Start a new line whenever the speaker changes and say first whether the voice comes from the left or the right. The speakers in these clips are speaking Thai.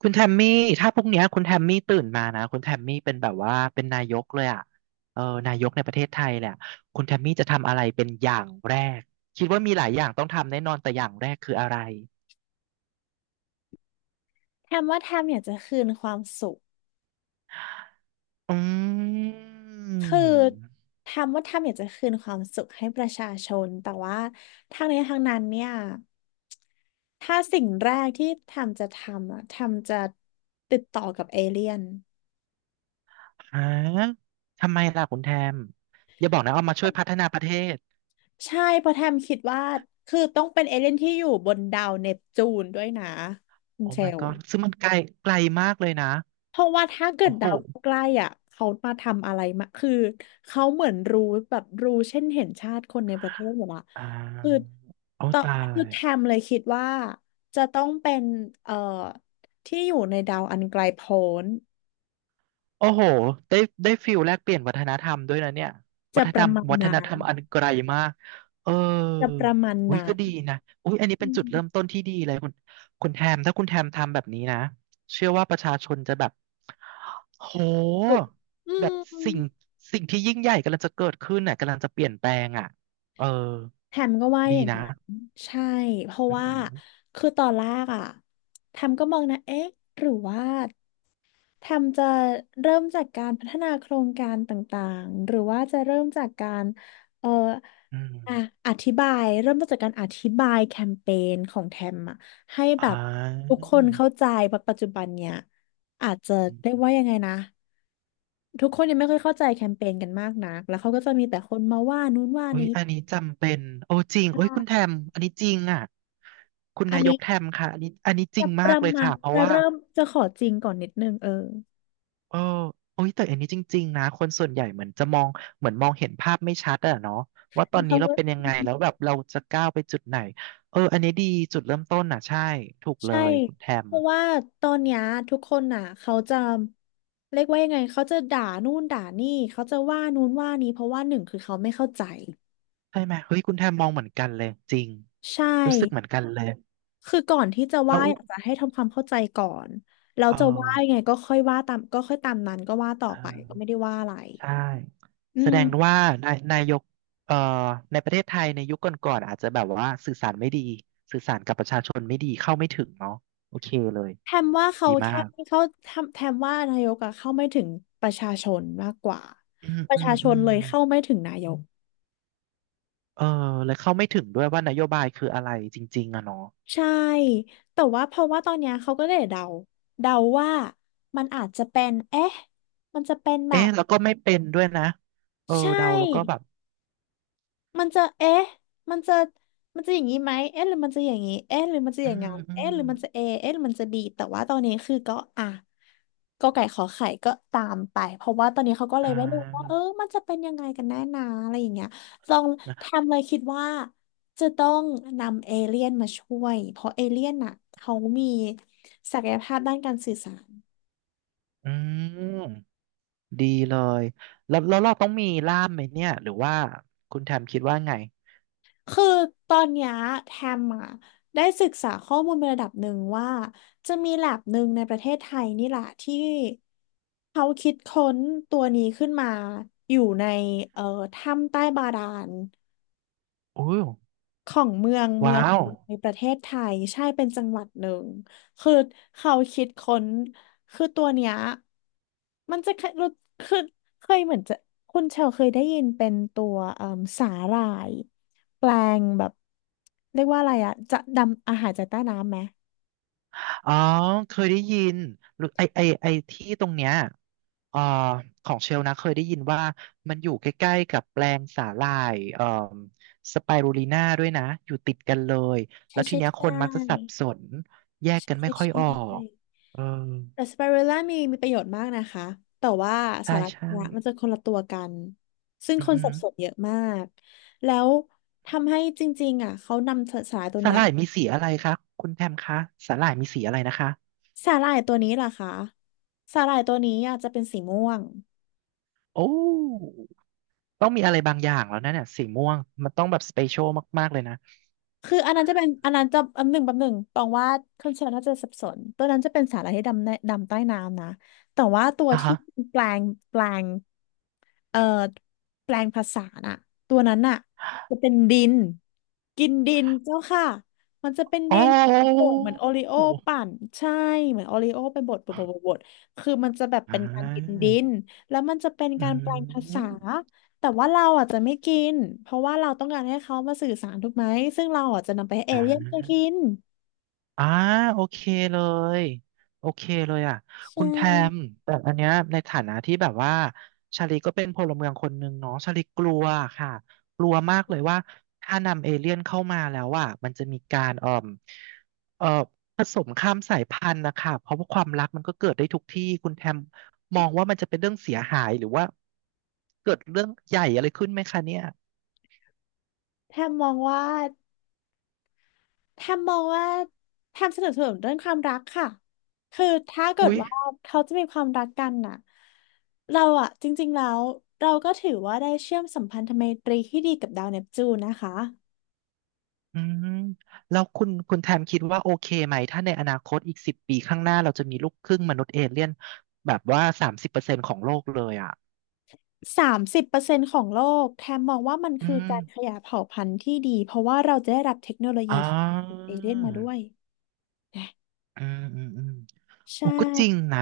right: คุณแทมมี่ถ้าพรุ่งเนี้ยคุณแทมมี่ตื่นมานะคุณแทมมี่เป็นแบบว่าเป็นนายกเลยอ่ะเออนายกในประเทศไทยแหลยอะคุณแทมมี่จะทำอะไรเป็นอย่างแรกคิดว่ามีหลายอย่างต้องทำแน่นอนแต่อย่างแรกคืออะไร
left: แทมว่าแทมอยากจะคืนความสุข
right: อืม
left: คือแทมว่าแทมอยากจะคืนความสุขให้ประชาชนแต่ว่าทางนี้ทางนั้นเนี่ยถ้าสิ่งแรกที่แทมจะทำอะแทมจะติดต่อกับเอเลี่ยน
right: ฮะทำไมล่ะคุณแทมอย่าบอกนะเอามาช่วยพัฒนาประเทศ
left: ใช่เพราะแทมคิดว่าคือต้องเป็นเอเลี่ยนที่อยู่บนดาวเนปจูนด้วยนะคุณ
right: โอ้
left: เช
right: my
left: ล
right: god ซึ่งมันไกลไกลมากเลยนะ
left: เพราะว่าถ้าเกิ
right: โอ้
left: ด
right: โห
left: ดาวใกล้อ่ะเขามาทำอะไรมาคือเขาเหมือนรู้แบบรู้เช่นเห็นชาติคนในประเทศอยู่ละ
right: อ่
left: คือ
right: าเอา
left: ตอ
right: ตา
left: คือ
right: ย
left: แทมเลยคิดว่าจะต้องเป็นเอ่อที่อยู่ในดาวอันไกลโพ้น
right: โอ้โห ได้ได้ฟิลแลกเปลี่ยนวัฒนธรรมด้วยนะเนี่ยวั
left: จะ
right: ฒน
left: ป
right: ธร
left: ระ
right: รม
left: มาณ
right: วัฒ
left: นั้
right: นธ
left: น
right: รรมอันไกลมาก เออ
left: จะประมาณ
right: อุ้ย
left: นั้
right: ก็
left: น
right: ดีนะอุ้ยอันนี้
left: อื
right: เป็นจุด
left: ม
right: เริ่มต้นที่ดีเลยคุณคุณแทมถ้าคุณแทมทำแบบนี้นะเชื่อว่าประชาชนจะแบบโ
left: ถูก
right: ห
left: อื
right: แบบ
left: ม
right: สิ่งสิ่งที่ยิ่งใหญ่กำลังจะเกิดขึ้นน่ะกำลังจะเปลี่ยนแปลงอ่ะเออ
left: แทมก็ว่า
right: ดี
left: อย่าง
right: นะ
left: นั้นใช่เพราะ
right: อื
left: ว่า
right: ม
left: คือตอนแรกอ่ะแทมก็มองนะเอ๊ะหรือว่า แทมจะเริ่มจากการพัฒนาโครงการต่างๆหรือว่าจะเริ่มจากการเอ่อ
right: อหืออื
left: อ่ะ
right: ม
left: อธิบายเริ่มต้นจากการอธิบายแคมเปญของแทมอะให้แบ
right: อ่
left: บ
right: า
left: ทุกคนเข้าใจเพราะปัจจุบันเนี่ยอาจจะเรียกว่ายังไงนะทุกคนยังไม่ค่อยเข้าใจแคมเปญกันมากนักแล้วเขาก็จะมีแต่คนมาว่านู้นว่า
right: โอ้ย
left: นี้
right: อันนี้จำเป็นโอ้จริง
left: อ่
right: โอ้ยคุณแท
left: า
right: มอันนี้จริงอ่ะ คุณ
left: อัน
right: นาย
left: นี้
right: กแทมค่ะอันนี้อันนี้จริ
left: จะ
right: ง
left: ป
right: มาก
left: ระ
right: เลย
left: มาณ
right: ค่ะเพราะ
left: จะ
right: ว่า
left: เริ่มจะขอจริงก่อนนิดนึงเออ
right: เออโอ้ยแต่อันนี้จริงๆนะคนส่วนใหญ่เหมือนจะมองเหมือนมองเห็นภาพไม่ชัดอะเนาะว่าตอ
left: แล้ว
right: นนี้
left: เขา
right: เรา
left: ก็
right: เป็นยังไงแล้วแบบเราจะก้าวไปจุดไหนเอออันนี้ดีจุดเริ่มต้นอ่ะใช่ ถูกเล
left: ใช่
right: ยคุณแทม
left: เพราะว่าตอนเนี้ยทุกคนน่ะเขาจะเรียกว่ายังไงเขาจะด่านู่นด่านี่เขาจะว่านู่นว่านี้เพราะว่าหนึ่งคือเขาไม่เข้าใจ
right: ใช่ไหมเฮ้ยคุณแทมมองเหมือนกันเลยจริง
left: ใช่
right: รู้สึกเหมือนกันเลย
left: คือก่อนที่จะ
right: แล้
left: ว่า
right: ว
left: อยากจะให้ทำความเข้าใจก่อนแล้ว
right: เออ
left: จะว่ายังไงก็ค่อยว่าตามก็ค่อยตามนั้นก็ว่าต่อ
right: เออ
left: ไปก็ไม่ได้ว่าอะไร
right: ใช่
left: อื
right: แสดง
left: ม
right: ว่านายกเอ่อในประเทศไทยในยุคก่อนๆอาจจะแบบว่าสื่อสารไม่ดีสื่อสารกับประชาชนไม่ดีเข้าไม่ถึงเนาะโอเคเลย
left: แทมว่าเขา
right: ดีมา
left: แค่
right: ก
left: ไม่เข้าแทมแทมว่านายกอะเข้าไม่ถึงประชาชนมากกว่า
right: อืม
left: ประ
right: อื
left: ชา
right: ม
left: ช
right: อื
left: น
right: ม
left: เลยเข้าไม่ถึงนายก
right: เออแล้วเข้าไม่ถึงด้วยว่านโยบายคืออะไรจริงๆอะเนาะ
left: ใช่ แต่ว่าเพราะว่าตอนเนี้ยเขาก็เลยเดา เดาว่ามันอาจจะเป็น เอ๊ะ มันจะเป็นแบบ
right: เอ๊ะแล้วก็ไม่เป็นด้วยนะเออ
left: ใช่
right: เดาแล้วก็แบบ
left: มันจะเอ๊ะมันจะ มันจะอย่างนี้ไหมเอ๊ะหรือมันจะอย่างนี้เอ๊ะหรือมันจะอ
right: อื
left: ย่าง
right: ม
left: งั้น
right: อื
left: เอ๊ะ
right: ม
left: หรือมันจะเอเอ๊ะหรือมันจะบีแต่ว่าตอนนี้คือก็อ่ะก็ไก่ขอไข่ก็ตามไปเพราะว่าตอนนี้เขาก็เล
right: อ่
left: ยไม่รู้ว่าเออ
right: า
left: มันจะเป็นยังไงกันแน่นาอะไรอย่างเงี้ยลอง
right: นะ
left: ทำเลยคิดว่าจะต้องนำเอเลี่ยนมาช่วยเพราะเอเลี่ยนน่ะเขามีศักยภาพด้านการสื่อสาร
right: อืมดีเลยแล้วเราต้องมีล่ามไหมเนี่ยหรือว่าคุณแทมคิดว่าไง
left: คือตอนเนี้ยแทมอ่ะได้ศึกษาข้อมูลในระดับหนึ่งว่าจะมีแลบหนึ่งในประเทศไทยนี่แหละที่เขาคิดค้นตัวนี้ขึ้นมาอยู่ในเอ่อถ้ำใต้บาดาล
right: อู้
left: ของเมืองเมือ
right: ว้า
left: ง
right: ว
left: ในประเทศไทยใช่เป็นจังหวัดหนึ่งคือเขาคิดค้นคือตัวเนี้ยมันจะเคยรู้คือเคยเหมือนจะคุณเชลเคยได้ยินเป็นตัวเอ่มสาหร่ายแปลงแบบเรียกว่าอะไรอะจะดำอาหารจากใต้น้ำไหม
right: อ๋อเคยได้ยินหรือไอที่ตรงเนี้ยเอ่อของเชลนะเคยได้ยินว่ามันอยู่ใกล้ๆกับแปลงสาหร่ายสไปรูลิน่าด้วยนะอยู่ติดกันเลย
left: ใช่
right: แล้วที
left: ใช่
right: เนี้ยค
left: ใช่
right: นมักจะสับสนแยกกัน
left: ใช่
right: ไม่ค่อย
left: ใช่
right: ออกเออ
left: แต่สไปรูล่ามีประโยชน์มากนะคะ แต่ว่า
right: ใช่
left: สาระ
right: ใช่
left: เนี่ยมันจะคนละตัวกัน ซึ่ง
right: อื
left: ค
right: อ
left: น
right: หื
left: สั
right: อ
left: บสนเยอะมากแล้วทำให้จริงๆอ่ะเขานำสสาหร่ายตัว
right: สา
left: เนี้
right: ห
left: ย
right: ร่ายมีสีอะไรคะคุณแพมคะสาหร่ายมีสีอะไรนะคะ
left: สาหร่ายตัวนี้ล่ะคะสาหร่ายตัวนี้อ่ะจะเป็นสีม่วง
right: โอ้ต้องมีอะไรบางอย่างแล้วนะเนี่ยสีม่วงมันต้องแบบสเปเชียลมากๆเลยนะ
left: คืออันนั้นจะเป็นอันนั้นจะอันหนึ่งแป๊บหนึ่งตองว่าคนเชลน่าจะสับสนตัวนั้นจะเป็นสาหร่ายที่ดำในดำใต้น้ำนะแต่ว่าตัว
right: อ่ะ
left: ที่
right: ฮะ
left: แปลงแปลงเอ่อแปลงภาษาน่ะตัวนั้นน่ะจะเป็นดิน กินดินเจ้าค่ะ มันจะเป็น
right: อ๋
left: ดินโป่
right: อ
left: งเหมือนโอริโอปั่นใช่เหมือนโอริโอไปบดคือมันจะแบบ
right: อ่
left: เป็นการกิน
right: า
left: ดินแล้วมันจะเป็น
right: อื
left: การแปลงภาษา
right: ม
left: แต่ว่าเราอ่ะจะไม่กินเพราะว่าเราต้องการให้เขามาสื่อสารถูกไหมซึ่งเราอ่ะจะนำไปให้เอ
right: อ่
left: เลี่ยนก็กิ
right: า
left: น
right: อ่าโอเคเลย โอเคเลยอ่ะ
left: ใช
right: คุณแทม
left: ่
right: แต่อันเนี้ยในฐานะที่แบบว่าชาลีก็เป็นพลเมืองคนหนึ่งเนาะชาลีกลัวค่ะกลัวมากเลยว่าถ้านำเอเลี่ยนเข้ามาแล้วอ่ะมันจะมีการเอ่อผสมข้ามสายพันธุ์นะคะ เพราะว่าความรักมันก็เกิดได้ทุกที่ คุณแทมมองว่ามันจะเป็นเรื่องเสียหายหรือว่า เกิดเรื่องใหญ่อะไรขึ้นไหมคะเนี่ย
left: แทบมองว่า แทมมองว่าแทมสนับสนุนเรื่องความรักค่ะคือถ้าเกิด
right: อุ๊ย
left: ว่าเขาจะมีความรักกันน่ะเราอะจริงๆแล้วเราก็ถือว่าได้เชื่อมสัมพันธไมตรีที่ดีกับดาวเนปจูนนะคะ
right: อืมแล้วคุณแทมคิดว่าโอเคไหมถ้าในอนาคตอีก10 ปีข้างหน้าเราจะมีลูกครึ่งมนุษย์เอเลี่ยนแบบว่า30%ของโลกเลยอ่ะ
left: 30%ของโลกแทมมองว่ามัน
right: อื
left: คือ
right: ม
left: การขยายเผ่าพันธุ์ที่ดีเพราะว่าเราจะได้รับเทคโนโลยี
right: อ๋
left: ที่
right: อ
left: เอเลี่ยนมาด้วยนะ
right: อืม อืมอืม
left: ใช่
right: โอ้ก็จริงนะ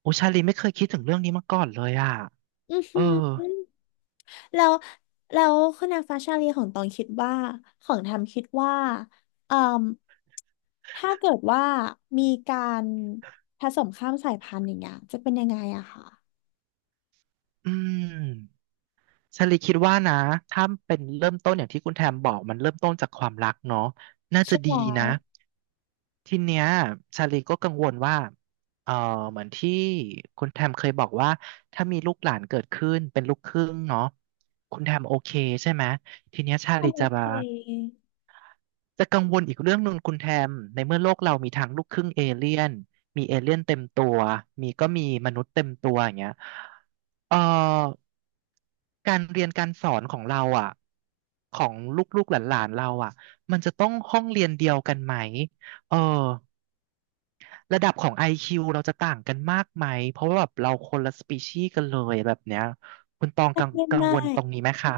right: โอชาลีไม่เคยคิดถึงเรื่องนี้มาก่อนเลยอ่ะ
left: อือ
right: เอ
left: หื
right: อ
left: อ แล้วแล้วคุณนางฟ้าชาลีของตองคิดว่าของทำคิดว่าเอ่มถ้าเกิดว่ามีการผสมข้ามสายพันธุ์อย่างเงี้ยจะเป็นยังไงอะค่ะ
right: อืม ชาลีคิดว่านะถ้าเป็นเริ่มต้นอย่างที่คุณแทมบอกมันเริ่มต้นจากความรักเนาะน่า
left: ใช่
right: จะดี
left: แล้ว
right: นะ ทีเนี้ยชาลีก็กังวลว่าเออเหมือนที่คุณแทมเคยบอกว่าถ้ามีลูกหลานเกิดขึ้นเป็นลูกครึ่งเนาะคุณแทมโอเคใช่ไหมทีเนี้ยชาลี
left: ทำโอ
right: จะ
left: เค
right: มาจะกังวลอีกเรื่องหนึ่งคุณแทมในเมื่อโลกเรามีทั้งลูกครึ่งเอเลี่ยนมีเอเลี่ยนเต็มตัวมีก็มีมนุษย์เต็มตัวอย่างเงี้ยเอ่อการเรียนการสอนของเราอ่ะของลูกๆหลานๆเราอ่ะมันจะต้องห้องเรียนเดียวกันไหมเออ ระดับของ IQ เราจะต่างกันมากไหมเพราะว่าแบบเราคนละสปีชีส์กันเลยแบบเนี้ยคุณตอง
left: ไม่
right: กัง
left: ได้
right: กัง
left: มา
right: วลต
left: ก
right: รงนี้ไหมคะ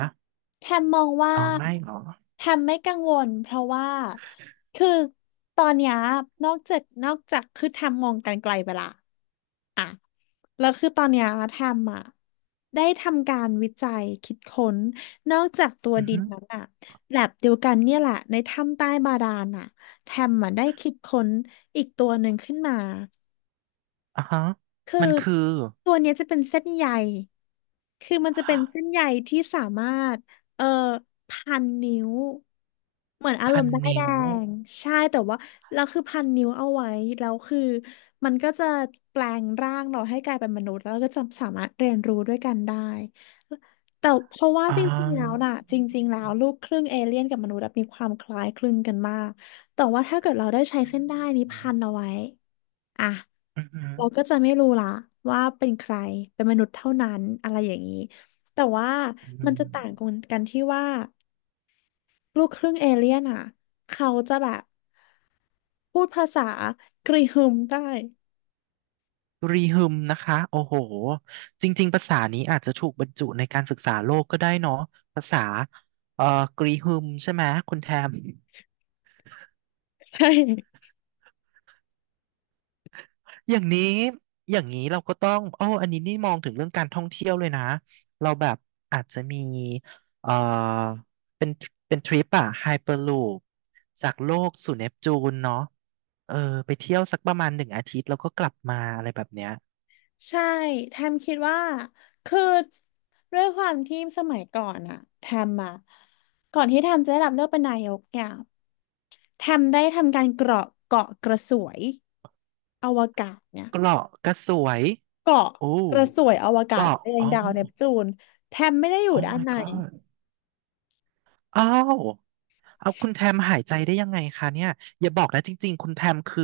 left: แทมมองว่า
right: อ๋อไม่เหรอ
left: แทมไม่กังวลเพราะว่าคือตอนเนี้ยนอกจากคือแทมมองกันไกลไปละ แล้วคือตอนเนี้ยแทมอ่ะได้ทำการวิจัยคิดค้นนอกจากตัว
right: อือ
left: ดิ
right: ฮึ
left: นนั้นอ่ะแลบเดียวกันเนี่ยแหละในถ้ำใต้บาดาลอ่ะแทมอ่ะได้คิดค้นอีกตัวหนึ่งขึ้นมา
right: อ่าฮะ
left: คือ
right: มันคือ
left: ตัวเนี้ยจะเป็นเส้นใย คือมันจะเป็นเส้นใยที่สามารถเอ่อพันนิ้วเหมือนอาร
right: พั
left: ม
right: น
left: ณ์ด้ายแด
right: นิ้ว
left: งใช่แต่ว่าเราคือพันนิ้วเอาไว้แล้วคือมันก็จะแปลงร่างเราให้กลายเป็นมนุษย์แล้วก็จะสามารถเรียนรู้ด้วยกันได้แต่เพราะว่า
right: อ่
left: จริงๆแล้ว
right: า
left: น่ะจริงๆแล้วลูกครึ่งเอเลี่ยนกับมนุษย์อะมีความคล้ายคลึงกันมากแต่ว่าถ้าเกิดเราได้ใช้
right: อ
left: เส้นด้ายนี้
right: ืม
left: พันเอาไว้ อ่ะ
right: อือฮึ
left: เราก็จะไม่รู้ละว่าเป็นใครเป็นมนุษย์เท่านั้นอะไรอย่างนี้แต่ว่า
right: อื
left: มัน
right: ม
left: จะต่างกันกันที่ว่าลูกครึ่งเอเลี่ยนอ่ะเขาจะแบบพูดภาษากรีฮึมได้
right: รีฮึมนะคะโอ้โหจริงๆภาษานี้อาจจะถูกบรรจุในการศึกษาโลกก็ได้เนาะภาษาเอ่อกรีฮึมใช่ไหมคุณแทม
left: ใช่
right: อย่างนี้อย่างนี้เราก็ต้องโอ้ออันนี้นี่มองถึงเรื่องการท่องเที่ยวเลยนะ เราแบบอาจจะมีเอ่อเป็นเป็นทริปอะไฮเปอร์ลูปจากโลกสู่เนปจูนเนาะเออไปเที่ยวสักประมาณ1 อาทิตย์แล้วก็กลับมาอะไรแบบเนี้ย
left: ใช่แทมคิดว่าคือด้วยความที่สมัยก่อนอะแทมอะก่อนที่แทมจะได้รับเลือกเป็นนายกเนี่ยแทมได้ทำการเกาะกระสวยอวกาศเนี่ย
right: เกาะก็สวย
left: เกาะ
right: โอ้
left: กระสวยอวกาศ
right: เกาะ
left: ไปยั
right: อ๋
left: ง
right: อ
left: ดาวเนปจูน แทมไม่ได้อยู่
right: oh
left: ด้าน
right: my
left: ใน
right: god อ้าว เอาคุณแทมหายใจได้ยังไงคะเนี่ยอย่าบอกนะจริงๆคุณแทมคือ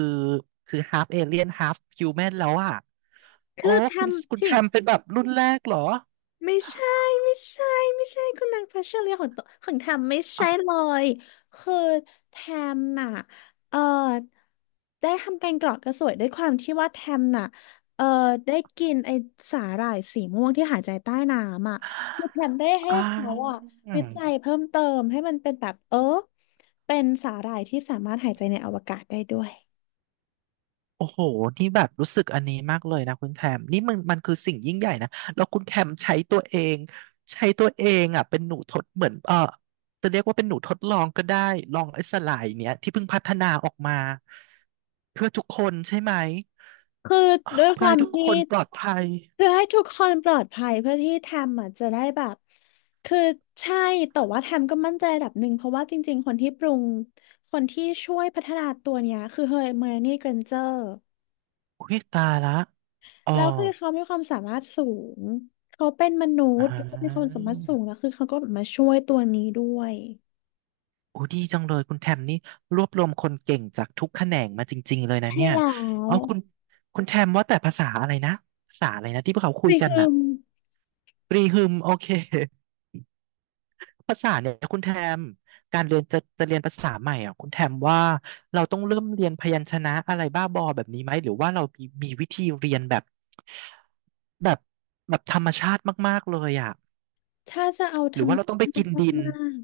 right: half alien half human แล้วอ่ะโอ้
left: คือแท
right: คุณ
left: ม
right: คุณแท
left: ทิ้ง
right: มเป็นแบบรุ่นแรกเหรอ
left: ไม่ใช่ไม่ใช่ไม่ใช่คุณนางฟ้าเชอรี่ของตัวของแทมไม่ใช่
right: อ่ะ
left: เลยคือแทมน่ะเออได้ทำการเกาะกระสวยด้วยความที่ว่าแทมน่ะเออได้กินไอสาหร่ายสีม่วงที่หายใจใต้น้ำอ่ะคือแทมได้ให้
right: อ่า
left: เขาอ่ะวิจัยเพิ่มเติมให้มันเป็นแบบเป็นสาหร่ายที่สามารถหายใจในอวกาศได้ด้วย
right: โอ้โหนี่แบบรู้สึกอันนี้มากเลยนะคุณแทมนี่มันคือสิ่งยิ่งใหญ่นะแล้วคุณแทมใช้ตัวเองอ่ะเป็นหนูทดเหมือนจะเรียกว่าเป็นหนูทดลองก็ได้ลองไอ้สลายเนี้ยที่เพิ่งพัฒนาออกมาเพื่อทุกคนใช่ไหม
left: คือด้วยค
right: เพื่อ
left: วา
right: ให้
left: ม
right: ทุกค
left: ที่
right: นปลอดภัย
left: เพื่อให้ทุกคนปลอดภัยเพื่อที่แทมอ่ะจะได้แบบคือใช่แต่ว่าแทมก็มั่นใจระดับหนึ่งเพราะว่าจริงๆคนที่ช่วยพัฒนาตัวเนี้ยคือเฮอร์ไมโอนี่เกรนเจอร์
right: อุ้ยตายละอ๋อ
left: แล้วคือเขามีความสามารถสูงเขาเป็นมนุ
right: อ่
left: ษย์เขามีความ
right: า
left: สามารถสูงแล้วคือเขาก็แบบมาช่วยตัวนี้ด้วย
right: โอ้ดีจังเลยคุณแทมนี่รวบรวมคนเก่งจากทุกแขนงมาจริงๆเลยนะ
left: ใช่
right: เนี่ย
left: แล้ว
right: อ๋อคุณแทมว่าแต่ภาษาอะไรนะ ภาษาอะไรนะที่พวกเขาคุย
left: นี่
right: กัน
left: คือ
right: น่ะปรีฮึมโอเคภาษาเนี่ยคุณแทมการเรียนจะเรียนภาษาใหม่อ่ะคุณแทมว่าเราต้องเริ่มเรียนพยัญชนะอะไรบ้าบอแบบนี้ไหมหรือว่าเรามีวิธีเรียนแบบแบบแบบธรรมชาติมากๆเลยอ่ะ
left: ถ้าจะเอาธ
right: ห
left: ร
right: รือ
left: รม
right: ว่าเราต้องไป
left: ชา
right: กิ
left: ติ
right: นดิน
left: มาก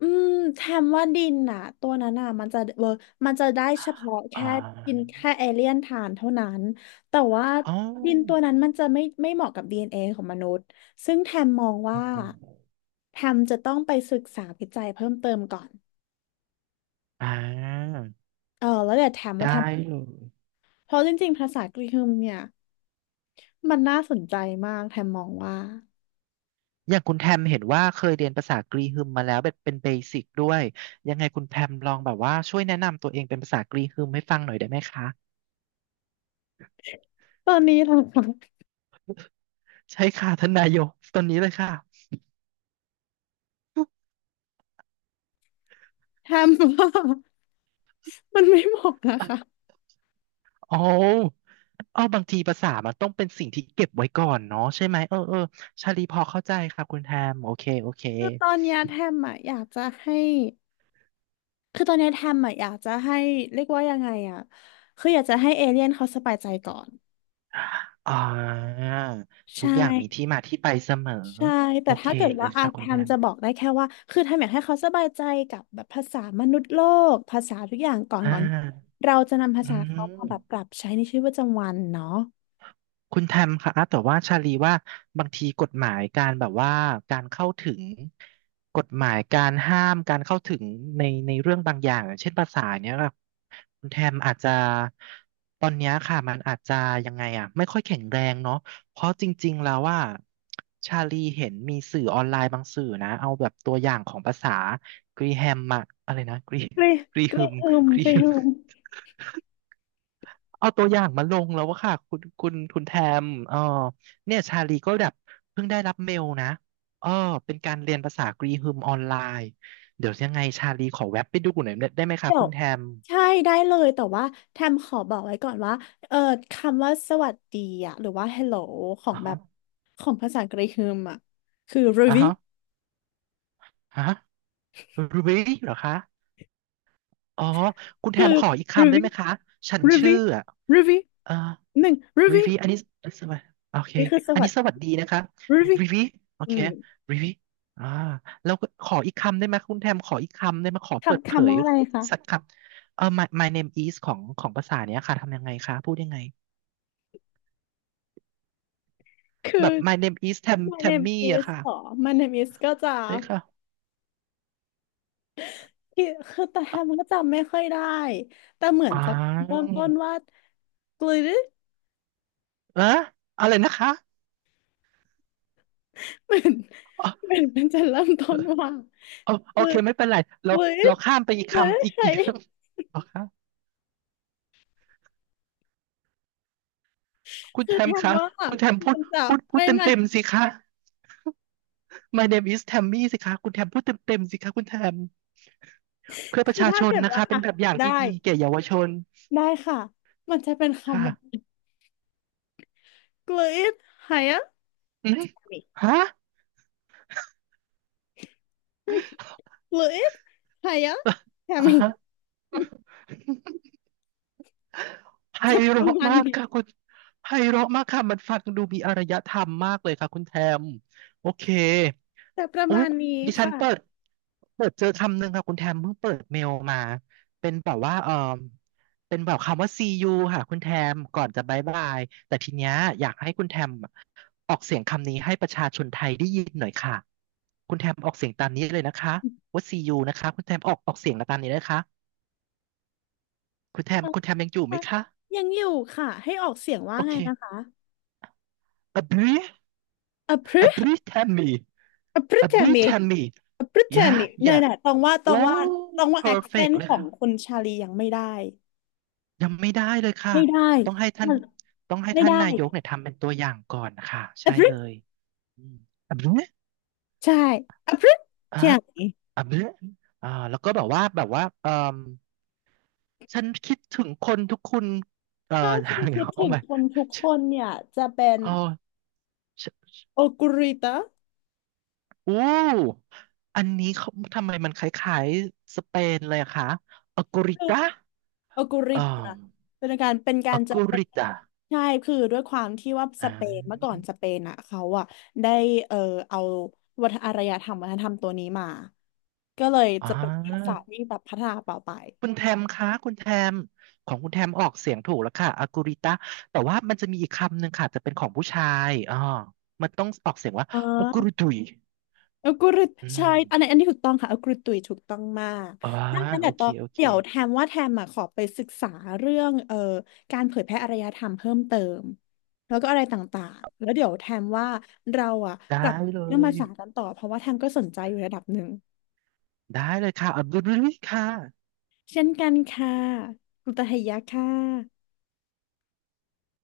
left: อืมแทมว่าดินน่ะตัวนั้นน่ะมันจะเวอร์มันจะได้เฉพาะ
right: อ๋
left: แค่กิน
right: อ
left: แค่เอเลี่ยนทานเท่านั้นแต่ว่า
right: อ๋อ
left: ดินตัวนั้นมันจะไม่เหมาะกับ DNA ของมนุษย์ซึ่งแทมมอง
right: อ๋อ
left: ว่าแทมจะต้องไปศึกษาวิจัยเพิ่มเติมก่อน
right: อ่า
left: แล้วเดี๋ยวแทมว่าแท
right: ได้
left: ม
right: เลย
left: เพราะจริงๆภาษากรีกเนี่ยมันน่าสนใจมากแทมมองว่า
right: อย่างคุณแทมเห็นว่าเคยเรียนภาษากรีฮึมมาแล้วแบบเป็นเบสิกด้วย ยังไงคุณแพมลองแบบว่าช่วยแนะนำตัวเองเป็นภาษากรีฮึมให้ฟังหน่อยได้ไหมคะ
left: ตอนนี้นะคะ
right: ใช่ค่ะ ท่านนายกตอนนี้เลยค่ะ
left: แทมว่ามันไม่เหมาะนะคะ
right: โอ้เอาบางทีภาษามันต้องเป็นสิ่งที่เก็บไว้ก่อนเนาะใช่ไหมเออเออชาลีพอเข้าใจครับคุณแทมโอเคโอเค
left: คือตอนเนี้ยแทมอ่ะอยากจะให้ คือตอนเนี้ยแทมอะอยากจะให้เรียกว่ายังไงอะคืออยากจะให้เอเลี่ยนเขาสบายใจก่อน
right: อ่าทุ
left: ใช่
right: กอย่างมีที่มาที่ไปเสมอ
left: ใช่ แต่
right: โอเค
left: ถ้าเกิด
right: เล
left: ว่า
right: ย
left: อา
right: ค่ะ
left: แท
right: คุณแท
left: ม
right: ม
left: จะบอกได้แค่ว่า คือแทมอยากให้เขาสบายใจกับแบบภาษามนุษย์โลก ภาษาทุกอย่าง
right: อ่า
left: ก่อนเราจะนำภา
right: อื
left: ษา
right: ม
left: เขามาแบบปรับใช้ในชีวิตประจำวันเนาะ
right: คุณแทมคะแต่ว่าชาลีว่าบางทีกฎหมายการแบบว่าการเข้าถึงกฎหมายการห้ามการเข้าถึงในเรื่องบางอย่างอย่างเช่นภาษาเนี้ยค่ะคุณแทมอาจจะตอนเนี้ยค่ะมันอาจจะยังไงอ่ะไม่ค่อยแข็งแรงเนาะเพราะจริงๆแล้วว่าชาลีเห็นมีสื่อออนไลน์บางสื่อนะเอาแบบตัวอย่างของภาษากรีแฮมอะอะไรนะ
left: กรี
right: กรี
left: ก
right: ฮึ
left: รี
right: ม
left: ฮึม
right: กรี
left: กรี
right: ฮึม
left: ฮึม
right: เอาตัวอย่างมาลงแล้วว่าค่ะคุณแทมเนี่ยชาลีก็แบบเพิ่งได้รับเมลนะเออเป็นการเรียนภาษากรีฮึมออนไลน์เดี๋ยวยังไงชาลีขอแวบไปดูหน่อยได้ไหมคะ
left: เดี๋ย
right: คุ
left: ว
right: ณแทม
left: ใช่ได้เลยแต่ว่าแทมขอบอกไว้ก่อนว่าเออคำว่าสวัสดีอะหรือว่า hello ของแบบ
right: อ๋ะ
left: ของภาษากรีกมอะคือ
right: อ๋อ
left: ruby
right: ฮะฮะรูบี้ไหเหรอคะอ๋อคุณแท
left: คื
right: ม
left: อ
right: ขออีกคำได้
left: ruby
right: ไหมคะฉันชื่อ
left: ruby
right: อะ
left: ruby
right: เออ
left: หนึ่ง
right: รี
left: ruby
right: วีอันนี้สวัสดีโอเค
left: นี่คือส
right: อัน
left: วั
right: นี้
left: สดี
right: สวัสดีนะคะ
left: ruby
right: รีวีโอ
left: อื
right: เค
left: ม
right: รีวีอ่าแล้วก็ขออีกคำได้ไหมคุณแทมขออีกคำได้ไหมขอเปิดเผ
left: คำ
right: ย
left: ว่าอะไรคะ
right: สักคำเออ my name is ของภาษาเนี้ยค่ะ ทำยังไงคะพูดยังไง
left: คื
right: แบ
left: อ
right: บ my name is t a ม t
left: my
right: ทม
left: name
right: มีอะ
left: is
right: ค่ะ
left: หรอ my name is ก็จะ
right: ใช่ค่ะ
left: ที่คือแต่แทมก็จำไม่ค่อยได้แต่เหมือน
right: อ่า
left: จะเริ่มต้นว่า glitter
right: เอออะไรนะคะ
left: เหมือน
right: อ๋อ
left: เหมือนมันจะเริ่มต้นว่า
right: อ๋อโอ
left: เวิ
right: เค
left: ร์ด
right: ไม่เป็นไรเรา
left: เวิร์ด
right: ข้ามไปอีก
left: เวิร์ด
right: คำ
left: ใคร
right: อีกเหรอคะคุณ
left: คื
right: แท
left: อ
right: มคะ
left: ทำว่า
right: คุณแทมพูด
left: มันจะ
right: พูดเต็ม
left: ไม่
right: สิคะ My name is Tammy สิคะคุณแทมพูดเต็มๆสิคะคุณแทมเพื่อประ
left: คือ
right: ชา
left: ถ้า
right: ชน
left: เกิด
right: นะ
left: ว่า
right: คะเป็น
left: อ่ะ
right: แบบอย่างที่
left: ได้
right: ดีแก่เยาวชน
left: ได้ค่ะมันจะเป็นคำว่า
right: ค่ะ
left: กลืดหายะ
right: อืมฮะ
left: กลืดหายะ แค
right: อ่า
left: มิ
right: ฮะ ไพ
left: จะประ
right: เราะ
left: มาณ
right: มาก
left: นี้
right: ค่ะคุณไพเราะมากค่ะมันฟังดูมีอารยธรรมมากเลยค่ะคุณแทมโอเค
left: จะประ
right: โอ้
left: มา
right: ย
left: ณนี้
right: ดิฉัน
left: ค่ะ
right: เปิดเจอคำหนึ่งค่ะคุณแทมเพิ่งเปิดเมลมาเป็นแบบว่าเออเป็นแบบคำว่า see you ค่ะคุณแทมก่อนจะบายบายแต่ทีเนี้ยอยากให้คุณแทมออกเสียงคำนี้ให้ประชาชนไทยได้ยินหน่อยค่ะคุณแทมออกเสียงตามนี้เลยนะคะว่า see you นะคะคุณแทมออกเสียงตามนี้นะคะคุณแทมยังอยู่ไหมคะ
left: ยังอยู่ค่ะให้ออกเสียงว่า
right: โอ
left: ไงนะ
right: เค
left: คะ
right: อบรี
left: อพรึ
right: A brief Tammy.
left: อพรึ
right: A
left: แค
right: brief
left: มิ
right: Tammy. Yeah,
left: Britannic เนี่ย
right: yeah.
left: นะ
right: โอ้
left: ตองว่า
right: perfect
left: accent
right: เล
left: ข
right: ย
left: อ
right: ค
left: ง
right: รับ
left: คนชาลียังไม่ได้
right: ยังไม่ได้เลยค่ะ
left: ไม่ได้
right: ต้องให้ท่าน
left: มันไม่ได้
right: นายกเนี่ยทำเป็นตัวอย่างก่อนค่ะ
left: a
right: ใช่
left: b r i
right: เล
left: t
right: ยอืมอับเนี้ย
left: ใช่ a b r i t
right: อ่ะ
left: เที่ยง้
right: อับเนี้ยอ่าแล้วก็แบบว่าเออฉันคิดถึงคนทุกคนเอ่อ
left: ถ้าฉั
right: อะ
left: น
right: ไร
left: คิ
right: เงี้ย
left: ด
right: เอา
left: ถึง
right: หมา
left: คนทุกคนเนี่ยจะเป็น
right: เอาฉัน
left: โอกุริตะ
right: โอ้อันนี้เขาทำไมมันคล้ายๆสเปนเลยอะคะอัลกอริ
left: คือ
right: ตา
left: โอกุริต
right: อ่า
left: ะเป็นการเป็นกา
right: ออ
left: รจะ
right: กู
left: เป็น
right: ริตา
left: ใช่คือด้วยความที่ว่า
right: อ่า
left: สเปนอ่ะเขาอ่ะได้เออเอาวัฒนอารยธรรมวัฒนธรรมตัวนี้มาก็เลยจะ
right: อ่า
left: เป็นภาษาที่แบบพัฒนาต่อไป
right: คุณแทมคะคุณแทมของคุณแทมออกเสียงถูกแล้วค่ะอากูริตาแต่ว่ามันจะมีอีกคำหนึ่งค่ะจะเป็นของผู้ชายอ๋อมันต้องออกเสียงว่า
left: อ๋
right: อากูริ
left: อ
right: ตุย
left: เอัลกอรุท
right: อืม
left: ใช่อันนี้ถูกต้องค่ะเอัลกอริตุยถูกต้องมาก
right: อ๋อ
left: ดังนั้น
right: โอ
left: แต่
right: เค
left: ต่อเดี๋ยวแทมว่าแทมอ่ะขอไปศึกษาเรื่องการเผยแพร่อารยธรรมเพิ่มเติมแล้วก็อะไรต่างๆแล้วเดี๋ยวแทมว่าเราอ่ะ
right: ได้
left: กลับ
right: เล
left: เรื่องภา
right: ย
left: ษากันต่อเพราะว่าแทมก็สนใจอยู่ระดับหนึ่ง
right: ค่ะอากูริค่ะ
left: เช่นกันค่ะคุณตาเฮียะค่ะ